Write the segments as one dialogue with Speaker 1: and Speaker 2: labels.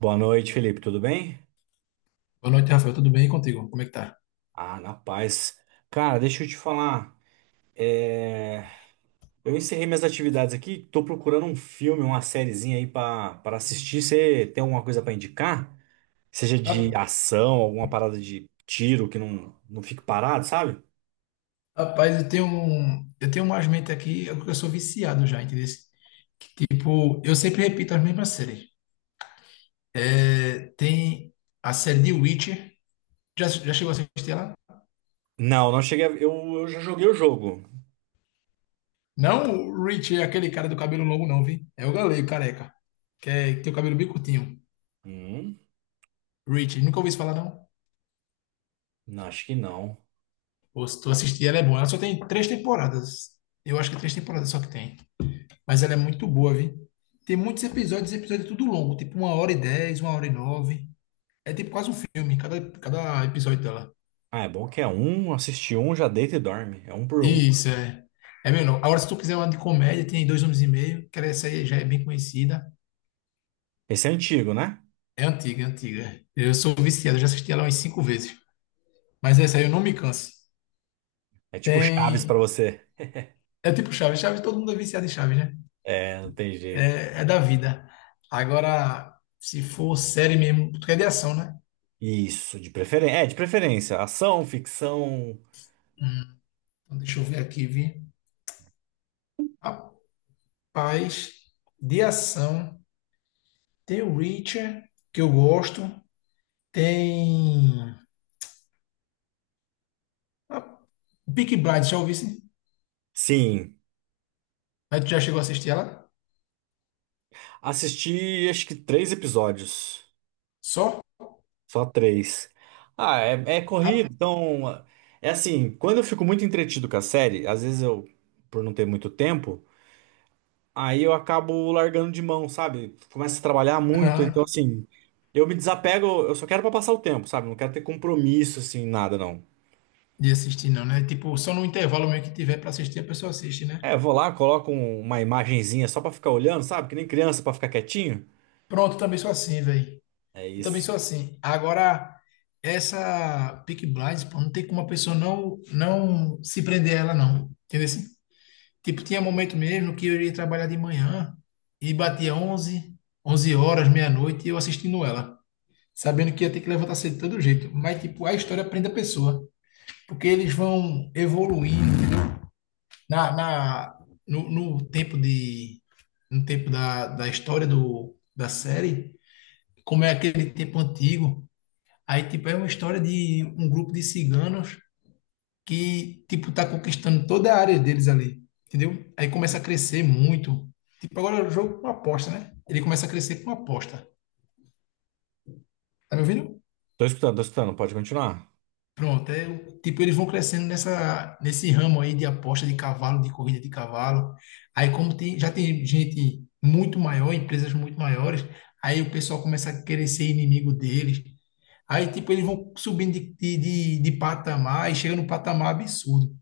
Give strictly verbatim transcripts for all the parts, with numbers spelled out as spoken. Speaker 1: Boa noite, Felipe. Tudo bem?
Speaker 2: Boa noite, Rafael. Tudo bem? E contigo? Como é que tá?
Speaker 1: Ah, na paz. Cara, deixa eu te falar. é, Eu encerrei minhas atividades aqui. Tô procurando um filme, uma sériezinha aí pra para assistir. Você tem alguma coisa pra indicar? Seja de
Speaker 2: Ra-
Speaker 1: ação, alguma parada de tiro que não, não fique parado, sabe?
Speaker 2: Rapaz, eu tenho um, eu tenho umas mentes aqui, eu eu sou viciado já, entendeu? Tipo, eu sempre repito as mesmas séries. É, tem a série de Witcher. Já, já chegou a assistir ela?
Speaker 1: Não, não cheguei. a- Eu, eu já joguei o jogo.
Speaker 2: Não, o Rich, é aquele cara do cabelo longo, não, vi? É o galego, careca. Que, é, que tem o cabelo bem curtinho.
Speaker 1: Hum,
Speaker 2: Rich, nunca ouvi isso falar, não?
Speaker 1: não, acho que não.
Speaker 2: Pô, se tu assistir, ela é boa. Ela só tem três temporadas. Eu acho que três temporadas só que tem. Mas ela é muito boa, viu? Tem muitos episódios, episódio é tudo longo, tipo uma hora e dez, uma hora e nove. É tipo quase um filme, cada, cada episódio dela.
Speaker 1: Ah, é bom que é um, assiste um, já deita e dorme. É um por um.
Speaker 2: Isso, é. É menor. Agora, se tu quiser uma de comédia, tem Dois Anos e Meio, que essa aí já é bem conhecida.
Speaker 1: Esse é antigo, né?
Speaker 2: É antiga, é antiga. Eu sou viciado, eu já assisti ela umas cinco vezes. Mas essa aí eu não me canso.
Speaker 1: É tipo Chaves pra
Speaker 2: Tem.
Speaker 1: você.
Speaker 2: É tipo Chaves, Chaves, todo mundo é viciado em Chaves, né?
Speaker 1: É, não tem jeito.
Speaker 2: É, é da vida. Agora, se for série mesmo, porque é de ação, né?
Speaker 1: Isso, de preferência. É, de preferência. Ação, ficção.
Speaker 2: Então, deixa eu ver aqui, vi. Paz, de ação. Tem o Reacher, que eu gosto. Tem. A Peaky Blinders, já ouvi? Sim?
Speaker 1: Sim.
Speaker 2: Mas tu já chegou a assistir ela?
Speaker 1: Assisti acho que três episódios.
Speaker 2: Só?
Speaker 1: Só três. Ah, é, é corrido,
Speaker 2: Ah,
Speaker 1: então. É assim, quando eu fico muito entretido com a série, às vezes eu, por não ter muito tempo, aí eu acabo largando de mão, sabe? Começo a trabalhar muito, então
Speaker 2: ah,
Speaker 1: assim, eu me desapego, eu só quero pra passar o tempo, sabe? Não quero ter compromisso, assim, nada, não.
Speaker 2: de assistir não, né? Tipo, só no intervalo mesmo que tiver pra assistir, a pessoa assiste, né?
Speaker 1: É, eu vou lá, coloco um- uma imagenzinha só pra ficar olhando, sabe? Que nem criança pra ficar quietinho.
Speaker 2: Pronto, eu também sou assim, velho.
Speaker 1: É
Speaker 2: Eu também
Speaker 1: isso.
Speaker 2: sou assim. Agora, essa Peaky Blinders, pô, não tem como a pessoa não, não se prender a ela, não. Entendeu assim? Tipo, tinha momento mesmo que eu ia trabalhar de manhã e batia onze, onze horas, meia-noite, e eu assistindo ela, sabendo que ia ter que levantar cedo de todo jeito. Mas, tipo, a história prende a pessoa, porque eles vão evoluindo na, na, no, no tempo de, no tempo da, da história do, da série, como é aquele tempo antigo. Aí, tipo, é uma história de um grupo de ciganos que, tipo, tá conquistando toda a área deles ali, entendeu? Aí começa a crescer muito. Tipo, agora é o jogo com aposta, né? Ele começa a crescer com aposta. Tá me ouvindo?
Speaker 1: Tô escutando, tô escutando, pode continuar.
Speaker 2: Pronto, é, o- tipo, eles vão crescendo nessa, nesse ramo aí de aposta de cavalo, de corrida de cavalo. Aí como tem, já tem gente muito maior, empresas muito maiores, aí o pessoal começa a querer ser inimigo deles. Aí, tipo, eles vão subindo de, de, de, de patamar e chega num patamar absurdo.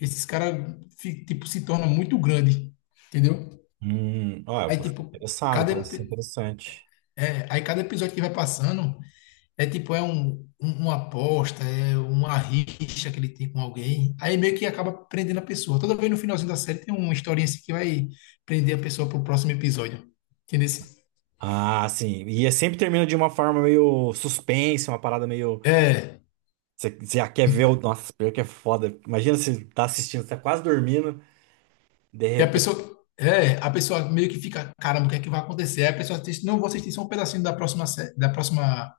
Speaker 2: Esses caras, fi- tipo, se tornam muito grande, entendeu?
Speaker 1: Hum, ó, eu
Speaker 2: Aí,
Speaker 1: tô
Speaker 2: tipo,
Speaker 1: interessado,
Speaker 2: cada,
Speaker 1: parece ser
Speaker 2: epi-
Speaker 1: interessante.
Speaker 2: é, aí cada episódio que vai passando é, tipo, é um, um- uma aposta, é uma rixa que ele tem com alguém. Aí meio que acaba prendendo a pessoa. Toda vez no finalzinho da série tem uma historinha assim que vai prender a pessoa pro próximo episódio. Entendeu?
Speaker 1: Ah, sim. E é sempre termina de uma forma meio suspense, uma parada meio.
Speaker 2: É.
Speaker 1: Você você já quer ver o. Nossa, pior que é foda. Imagina você tá assistindo, você tá quase dormindo, de
Speaker 2: E a
Speaker 1: repente.
Speaker 2: pessoa, é, a pessoa meio que fica, caramba, o que é que vai acontecer? Aí a pessoa assiste, não, vou assistir só um pedacinho da próxima, sé- da próxima,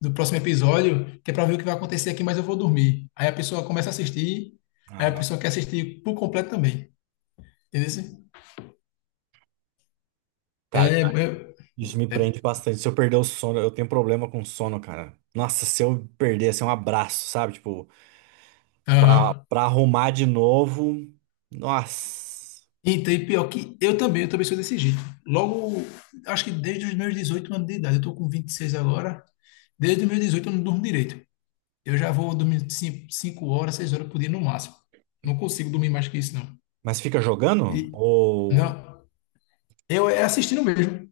Speaker 2: do próximo episódio, que é para ver o que vai acontecer aqui, mas eu vou dormir. Aí a pessoa começa a assistir, aí
Speaker 1: Ah,
Speaker 2: a
Speaker 1: não.
Speaker 2: pessoa quer assistir por completo também. Entendeu? Assim? É,
Speaker 1: Cara,
Speaker 2: é,
Speaker 1: cara, isso me
Speaker 2: é,
Speaker 1: prende bastante. Se eu perder o sono, eu tenho problema com sono, cara. Nossa, se eu perder, assim, um abraço, sabe? Tipo, pra,
Speaker 2: aham.
Speaker 1: pra arrumar de novo. Nossa.
Speaker 2: Então, e pior que eu também, eu também sou desse jeito. Logo, acho que desde os meus dezoito anos de idade, eu tô com vinte e seis agora, desde os meus dezoito eu não durmo direito. Eu já vou dormir cinco horas, seis horas por dia no máximo. Não consigo dormir mais que isso, não.
Speaker 1: Mas fica jogando?
Speaker 2: E,
Speaker 1: Ou.
Speaker 2: não, eu é assistindo mesmo.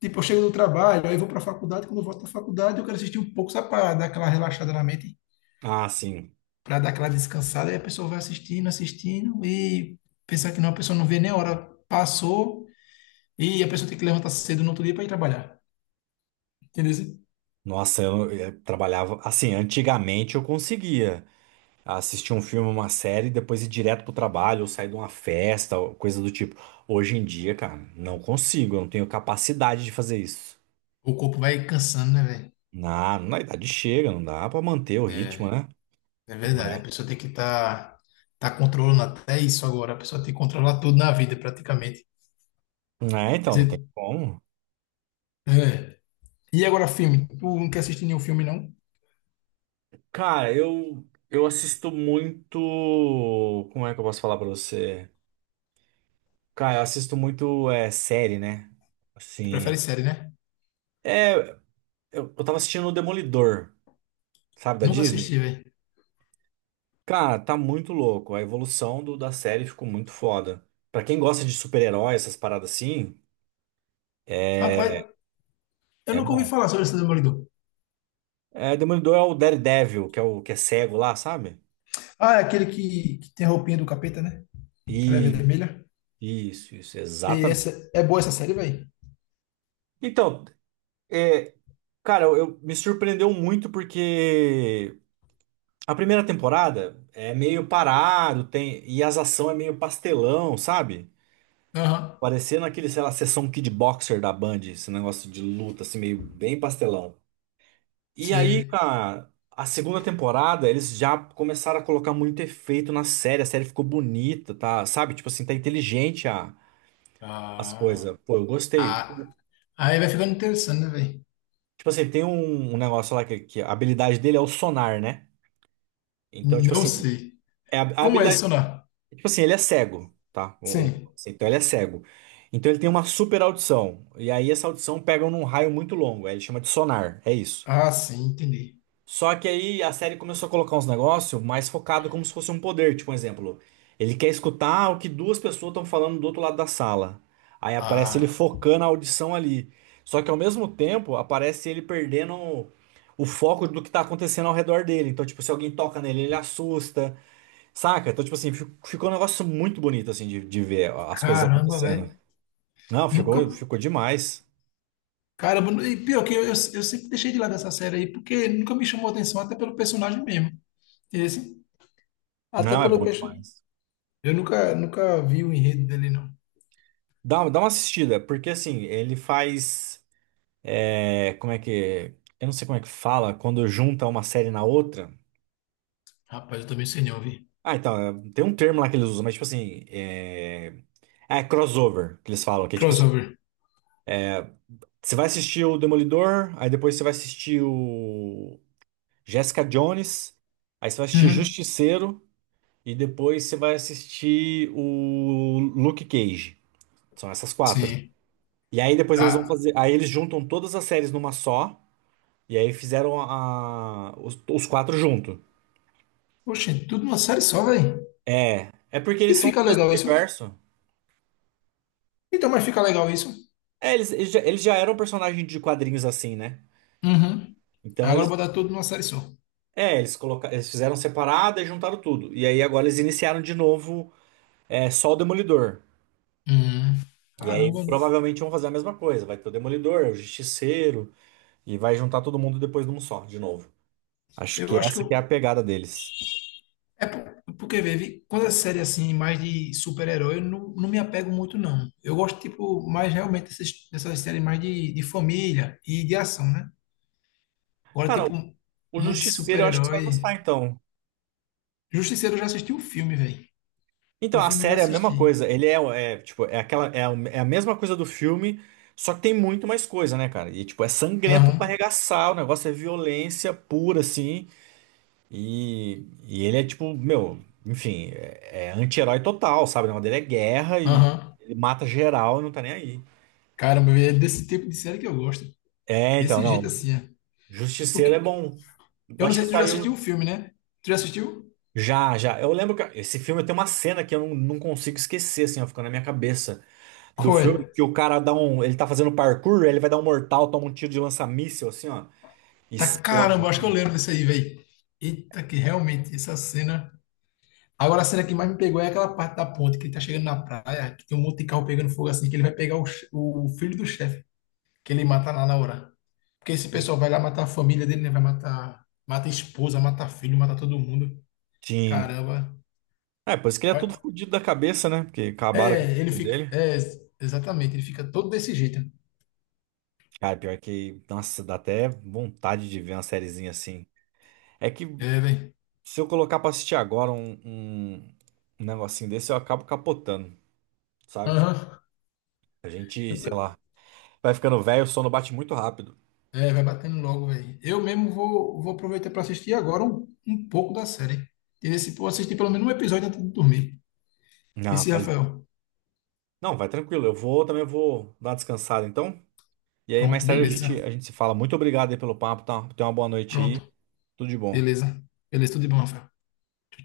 Speaker 2: Tipo, eu chego do trabalho, aí eu vou para a faculdade, quando eu volto da faculdade, eu quero assistir um pouco, só para dar aquela relaxada na mente,
Speaker 1: Ah, sim.
Speaker 2: para dar aquela descansada, aí a pessoa vai assistindo, assistindo, e pensar que não, a pessoa não vê nem a hora passou, e a pessoa tem que levantar cedo no outro dia para ir trabalhar. Entendeu?
Speaker 1: Nossa, eu, eu trabalhava. Assim, antigamente eu conseguia assistir um filme, uma série, depois ir direto pro trabalho, ou sair de uma festa, ou coisa do tipo. Hoje em dia, cara, não consigo, eu não tenho capacidade de fazer isso.
Speaker 2: O corpo vai cansando, né, velho?
Speaker 1: Na, na idade chega, não dá pra manter o ritmo,
Speaker 2: É.
Speaker 1: né?
Speaker 2: É verdade, a pessoa tem que estar tá, tá controlando até isso agora. A pessoa tem que controlar tudo na vida, praticamente.
Speaker 1: Não é,
Speaker 2: Quer
Speaker 1: então, não tem
Speaker 2: dizer,
Speaker 1: como.
Speaker 2: é. E agora, filme? Tu não quer assistir nenhum filme, não?
Speaker 1: Cara, eu, eu assisto muito. Como é que eu posso falar pra você? Cara, eu assisto muito é, série, né?
Speaker 2: Tu prefere
Speaker 1: Assim.
Speaker 2: série, né?
Speaker 1: É, eu, eu tava assistindo o Demolidor, sabe, da
Speaker 2: Nunca
Speaker 1: Disney.
Speaker 2: assisti, velho.
Speaker 1: Cara, tá muito louco. A evolução do, da série ficou muito foda. Pra quem gosta de super-herói, essas paradas assim, é,
Speaker 2: Rapaz, eu
Speaker 1: é
Speaker 2: nunca ouvi
Speaker 1: bom.
Speaker 2: falar sobre esse Demolidor.
Speaker 1: É, Demolidor é o Daredevil, que é o que é cego lá, sabe?
Speaker 2: Ah, é aquele que, que tem a roupinha do capeta, né? Que ela é
Speaker 1: E
Speaker 2: vermelha.
Speaker 1: isso, isso,
Speaker 2: E
Speaker 1: exatamente.
Speaker 2: essa, é boa essa série, velho?
Speaker 1: Então, é, cara, eu, eu- me surpreendeu muito porque a primeira temporada é meio parado, tem e as ações é meio pastelão, sabe?
Speaker 2: Aham,
Speaker 1: Parecendo aquele, sei lá, sessão Kid Boxer da Band, esse negócio de luta, assim, meio bem pastelão. E aí,
Speaker 2: sei.
Speaker 1: cara, a segunda temporada, eles já começaram a colocar muito efeito na série. A série ficou bonita, tá? Sabe? Tipo assim, tá inteligente a, as
Speaker 2: Ah,
Speaker 1: coisas. Pô, eu gostei.
Speaker 2: ah, aí vai ficando interessante, né, velho?
Speaker 1: Tipo assim, tem um, um negócio lá que, que a habilidade dele é o sonar, né? Então, tipo
Speaker 2: Não
Speaker 1: assim,
Speaker 2: sei.
Speaker 1: é a, a
Speaker 2: Como é isso,
Speaker 1: habilidade.
Speaker 2: sonar?
Speaker 1: Tipo assim, ele é cego, tá? O- o-
Speaker 2: Sim.
Speaker 1: assim, então ele é cego. Então ele tem uma super audição. E aí essa audição pega num raio muito longo. Aí ele chama de sonar. É isso.
Speaker 2: Ah, sim, entendi.
Speaker 1: Só que aí a série começou a colocar uns negócios mais focado como se fosse um poder, tipo um exemplo. Ele quer escutar o que duas pessoas estão falando do outro lado da sala. Aí aparece ele
Speaker 2: Ah.
Speaker 1: focando a audição ali. Só que ao mesmo tempo aparece ele perdendo o foco do que tá acontecendo ao redor dele. Então, tipo, se alguém toca nele, ele assusta, saca? Então, tipo assim, fi- ficou um negócio muito bonito assim de, de ver as coisas
Speaker 2: Caramba,
Speaker 1: acontecendo.
Speaker 2: velho.
Speaker 1: Não,
Speaker 2: Nunca.
Speaker 1: ficou, ficou demais.
Speaker 2: Caramba, e pior que eu, eu, eu sempre deixei de lado essa série aí, porque nunca me chamou atenção, até pelo personagem mesmo. Esse, até
Speaker 1: Não, é
Speaker 2: pelo
Speaker 1: bom
Speaker 2: peixe.
Speaker 1: demais.
Speaker 2: Eu nunca, nunca vi o enredo dele, não.
Speaker 1: Dá, dá uma assistida, porque assim, ele faz. É, como é que. Eu não sei como é que fala quando junta uma série na outra.
Speaker 2: Rapaz, eu também sei não, vi.
Speaker 1: Ah, então, é, tem um termo lá que eles usam, mas tipo assim. É, é crossover que eles falam, que é tipo assim.
Speaker 2: Crossover.
Speaker 1: Você vai assistir o Demolidor, aí depois você vai assistir o Jessica Jones, aí você vai assistir
Speaker 2: Uhum.
Speaker 1: Justiceiro, e depois você vai assistir o Luke Cage. São essas quatro.
Speaker 2: Sim.
Speaker 1: E aí depois eles vão
Speaker 2: Ah,
Speaker 1: fazer. Aí eles juntam todas as séries numa só, e aí fizeram a, os, os quatro junto.
Speaker 2: poxa, tudo numa série só, velho.
Speaker 1: É, é porque
Speaker 2: E
Speaker 1: eles são do
Speaker 2: fica
Speaker 1: mesmo
Speaker 2: legal isso.
Speaker 1: universo.
Speaker 2: Então, mas fica legal isso.
Speaker 1: É, eles, eles já, eles já eram personagens de quadrinhos assim, né?
Speaker 2: Uhum.
Speaker 1: Então
Speaker 2: Agora
Speaker 1: eles,
Speaker 2: botar tudo numa série só.
Speaker 1: é, eles colocaram, eles fizeram separada e juntaram tudo. E aí agora eles iniciaram de novo, é, só o Demolidor.
Speaker 2: Uhum.
Speaker 1: E aí
Speaker 2: Caramba,
Speaker 1: provavelmente vão fazer a mesma coisa. Vai ter o Demolidor, o Justiceiro e vai juntar todo mundo depois num só, de novo. Acho
Speaker 2: eu
Speaker 1: que
Speaker 2: acho que
Speaker 1: essa que é a
Speaker 2: eu,
Speaker 1: pegada deles.
Speaker 2: é por- porque, vê, vi- quando é série assim, mais de super-herói, eu não, não me apego muito, não. Eu gosto, tipo, mais realmente dessas, dessas séries mais de, de família e de ação, né? Agora,
Speaker 1: Cara,
Speaker 2: tipo,
Speaker 1: o
Speaker 2: muito
Speaker 1: Justiceiro eu acho que você vai gostar
Speaker 2: super-herói.
Speaker 1: então.
Speaker 2: Justiceiro eu já assisti o filme, velho.
Speaker 1: Então,
Speaker 2: O
Speaker 1: a
Speaker 2: filme eu já
Speaker 1: série é a mesma
Speaker 2: assisti.
Speaker 1: coisa. Ele é, é, tipo, é aquela, é, a é a mesma coisa do filme, só que tem muito mais coisa, né, cara? E, tipo, é sangrento pra
Speaker 2: Aham,
Speaker 1: arregaçar, o negócio é violência pura, assim. E, e ele é, tipo, meu, enfim, é, é anti-herói total, sabe? O negócio dele é guerra e
Speaker 2: aham.
Speaker 1: ele mata geral e não tá nem aí.
Speaker 2: Caramba, véi, é desse tipo de série que eu gosto.
Speaker 1: É, então,
Speaker 2: Desse
Speaker 1: não.
Speaker 2: jeito assim, é.
Speaker 1: Justiceiro é
Speaker 2: Porque,
Speaker 1: bom. Eu
Speaker 2: eu não
Speaker 1: acho
Speaker 2: sei
Speaker 1: que
Speaker 2: se tu já
Speaker 1: saiu
Speaker 2: assistiu o filme, né? Tu já assistiu?
Speaker 1: já, já. Eu lembro que esse filme tem uma cena que eu não, não consigo esquecer, assim, ó, ficou na minha cabeça. Do
Speaker 2: Qual
Speaker 1: filme,
Speaker 2: é?
Speaker 1: que o cara dá um. Ele tá fazendo parkour, ele vai dar um mortal, toma um tiro de lança-míssil, assim, ó. E
Speaker 2: Tá,
Speaker 1: explode,
Speaker 2: caramba, acho que eu
Speaker 1: cara.
Speaker 2: lembro desse aí, velho. Eita, que realmente, essa cena. Agora a cena que mais me pegou é aquela parte da ponte, que ele tá chegando na praia, que tem um monte de carro pegando fogo assim, que ele vai pegar o, che- o filho do chefe, que ele mata lá na hora. Porque esse pessoal vai lá matar a família dele, né? Vai matar, mata a esposa, mata filho, mata todo mundo.
Speaker 1: Sim.
Speaker 2: Caramba.
Speaker 1: É, por isso que ele é todo
Speaker 2: Olha.
Speaker 1: fodido da cabeça, né? Porque acabaram com a
Speaker 2: É, ele
Speaker 1: vida
Speaker 2: fica.
Speaker 1: dele.
Speaker 2: É, exatamente, ele fica todo desse jeito.
Speaker 1: Cara, pior que. Nossa, dá até vontade de ver uma sériezinha assim. É que
Speaker 2: É, velho.
Speaker 1: se eu colocar pra assistir agora um, um, um negocinho desse, eu acabo capotando, sabe? Tipo,
Speaker 2: Aham.
Speaker 1: a gente,
Speaker 2: Eu
Speaker 1: sei lá,
Speaker 2: tô-
Speaker 1: vai ficando velho, o sono bate muito rápido.
Speaker 2: É, vai batendo logo, velho. Eu mesmo vou, vou aproveitar para assistir agora um, um pouco da série. E esse, vou assistir pelo menos um episódio antes de dormir.
Speaker 1: Não,
Speaker 2: Esse,
Speaker 1: faz.
Speaker 2: Rafael.
Speaker 1: Não, vai tranquilo. Eu vou também vou dar uma descansada, então. E aí,
Speaker 2: Pronto,
Speaker 1: mais tarde a
Speaker 2: beleza.
Speaker 1: gente, a gente se fala. Muito obrigado aí pelo papo, tá? Tenha uma boa noite aí.
Speaker 2: Pronto,
Speaker 1: Tudo de bom.
Speaker 2: beleza. Beleza, tudo de bom, Rafael. Tchau, tchau.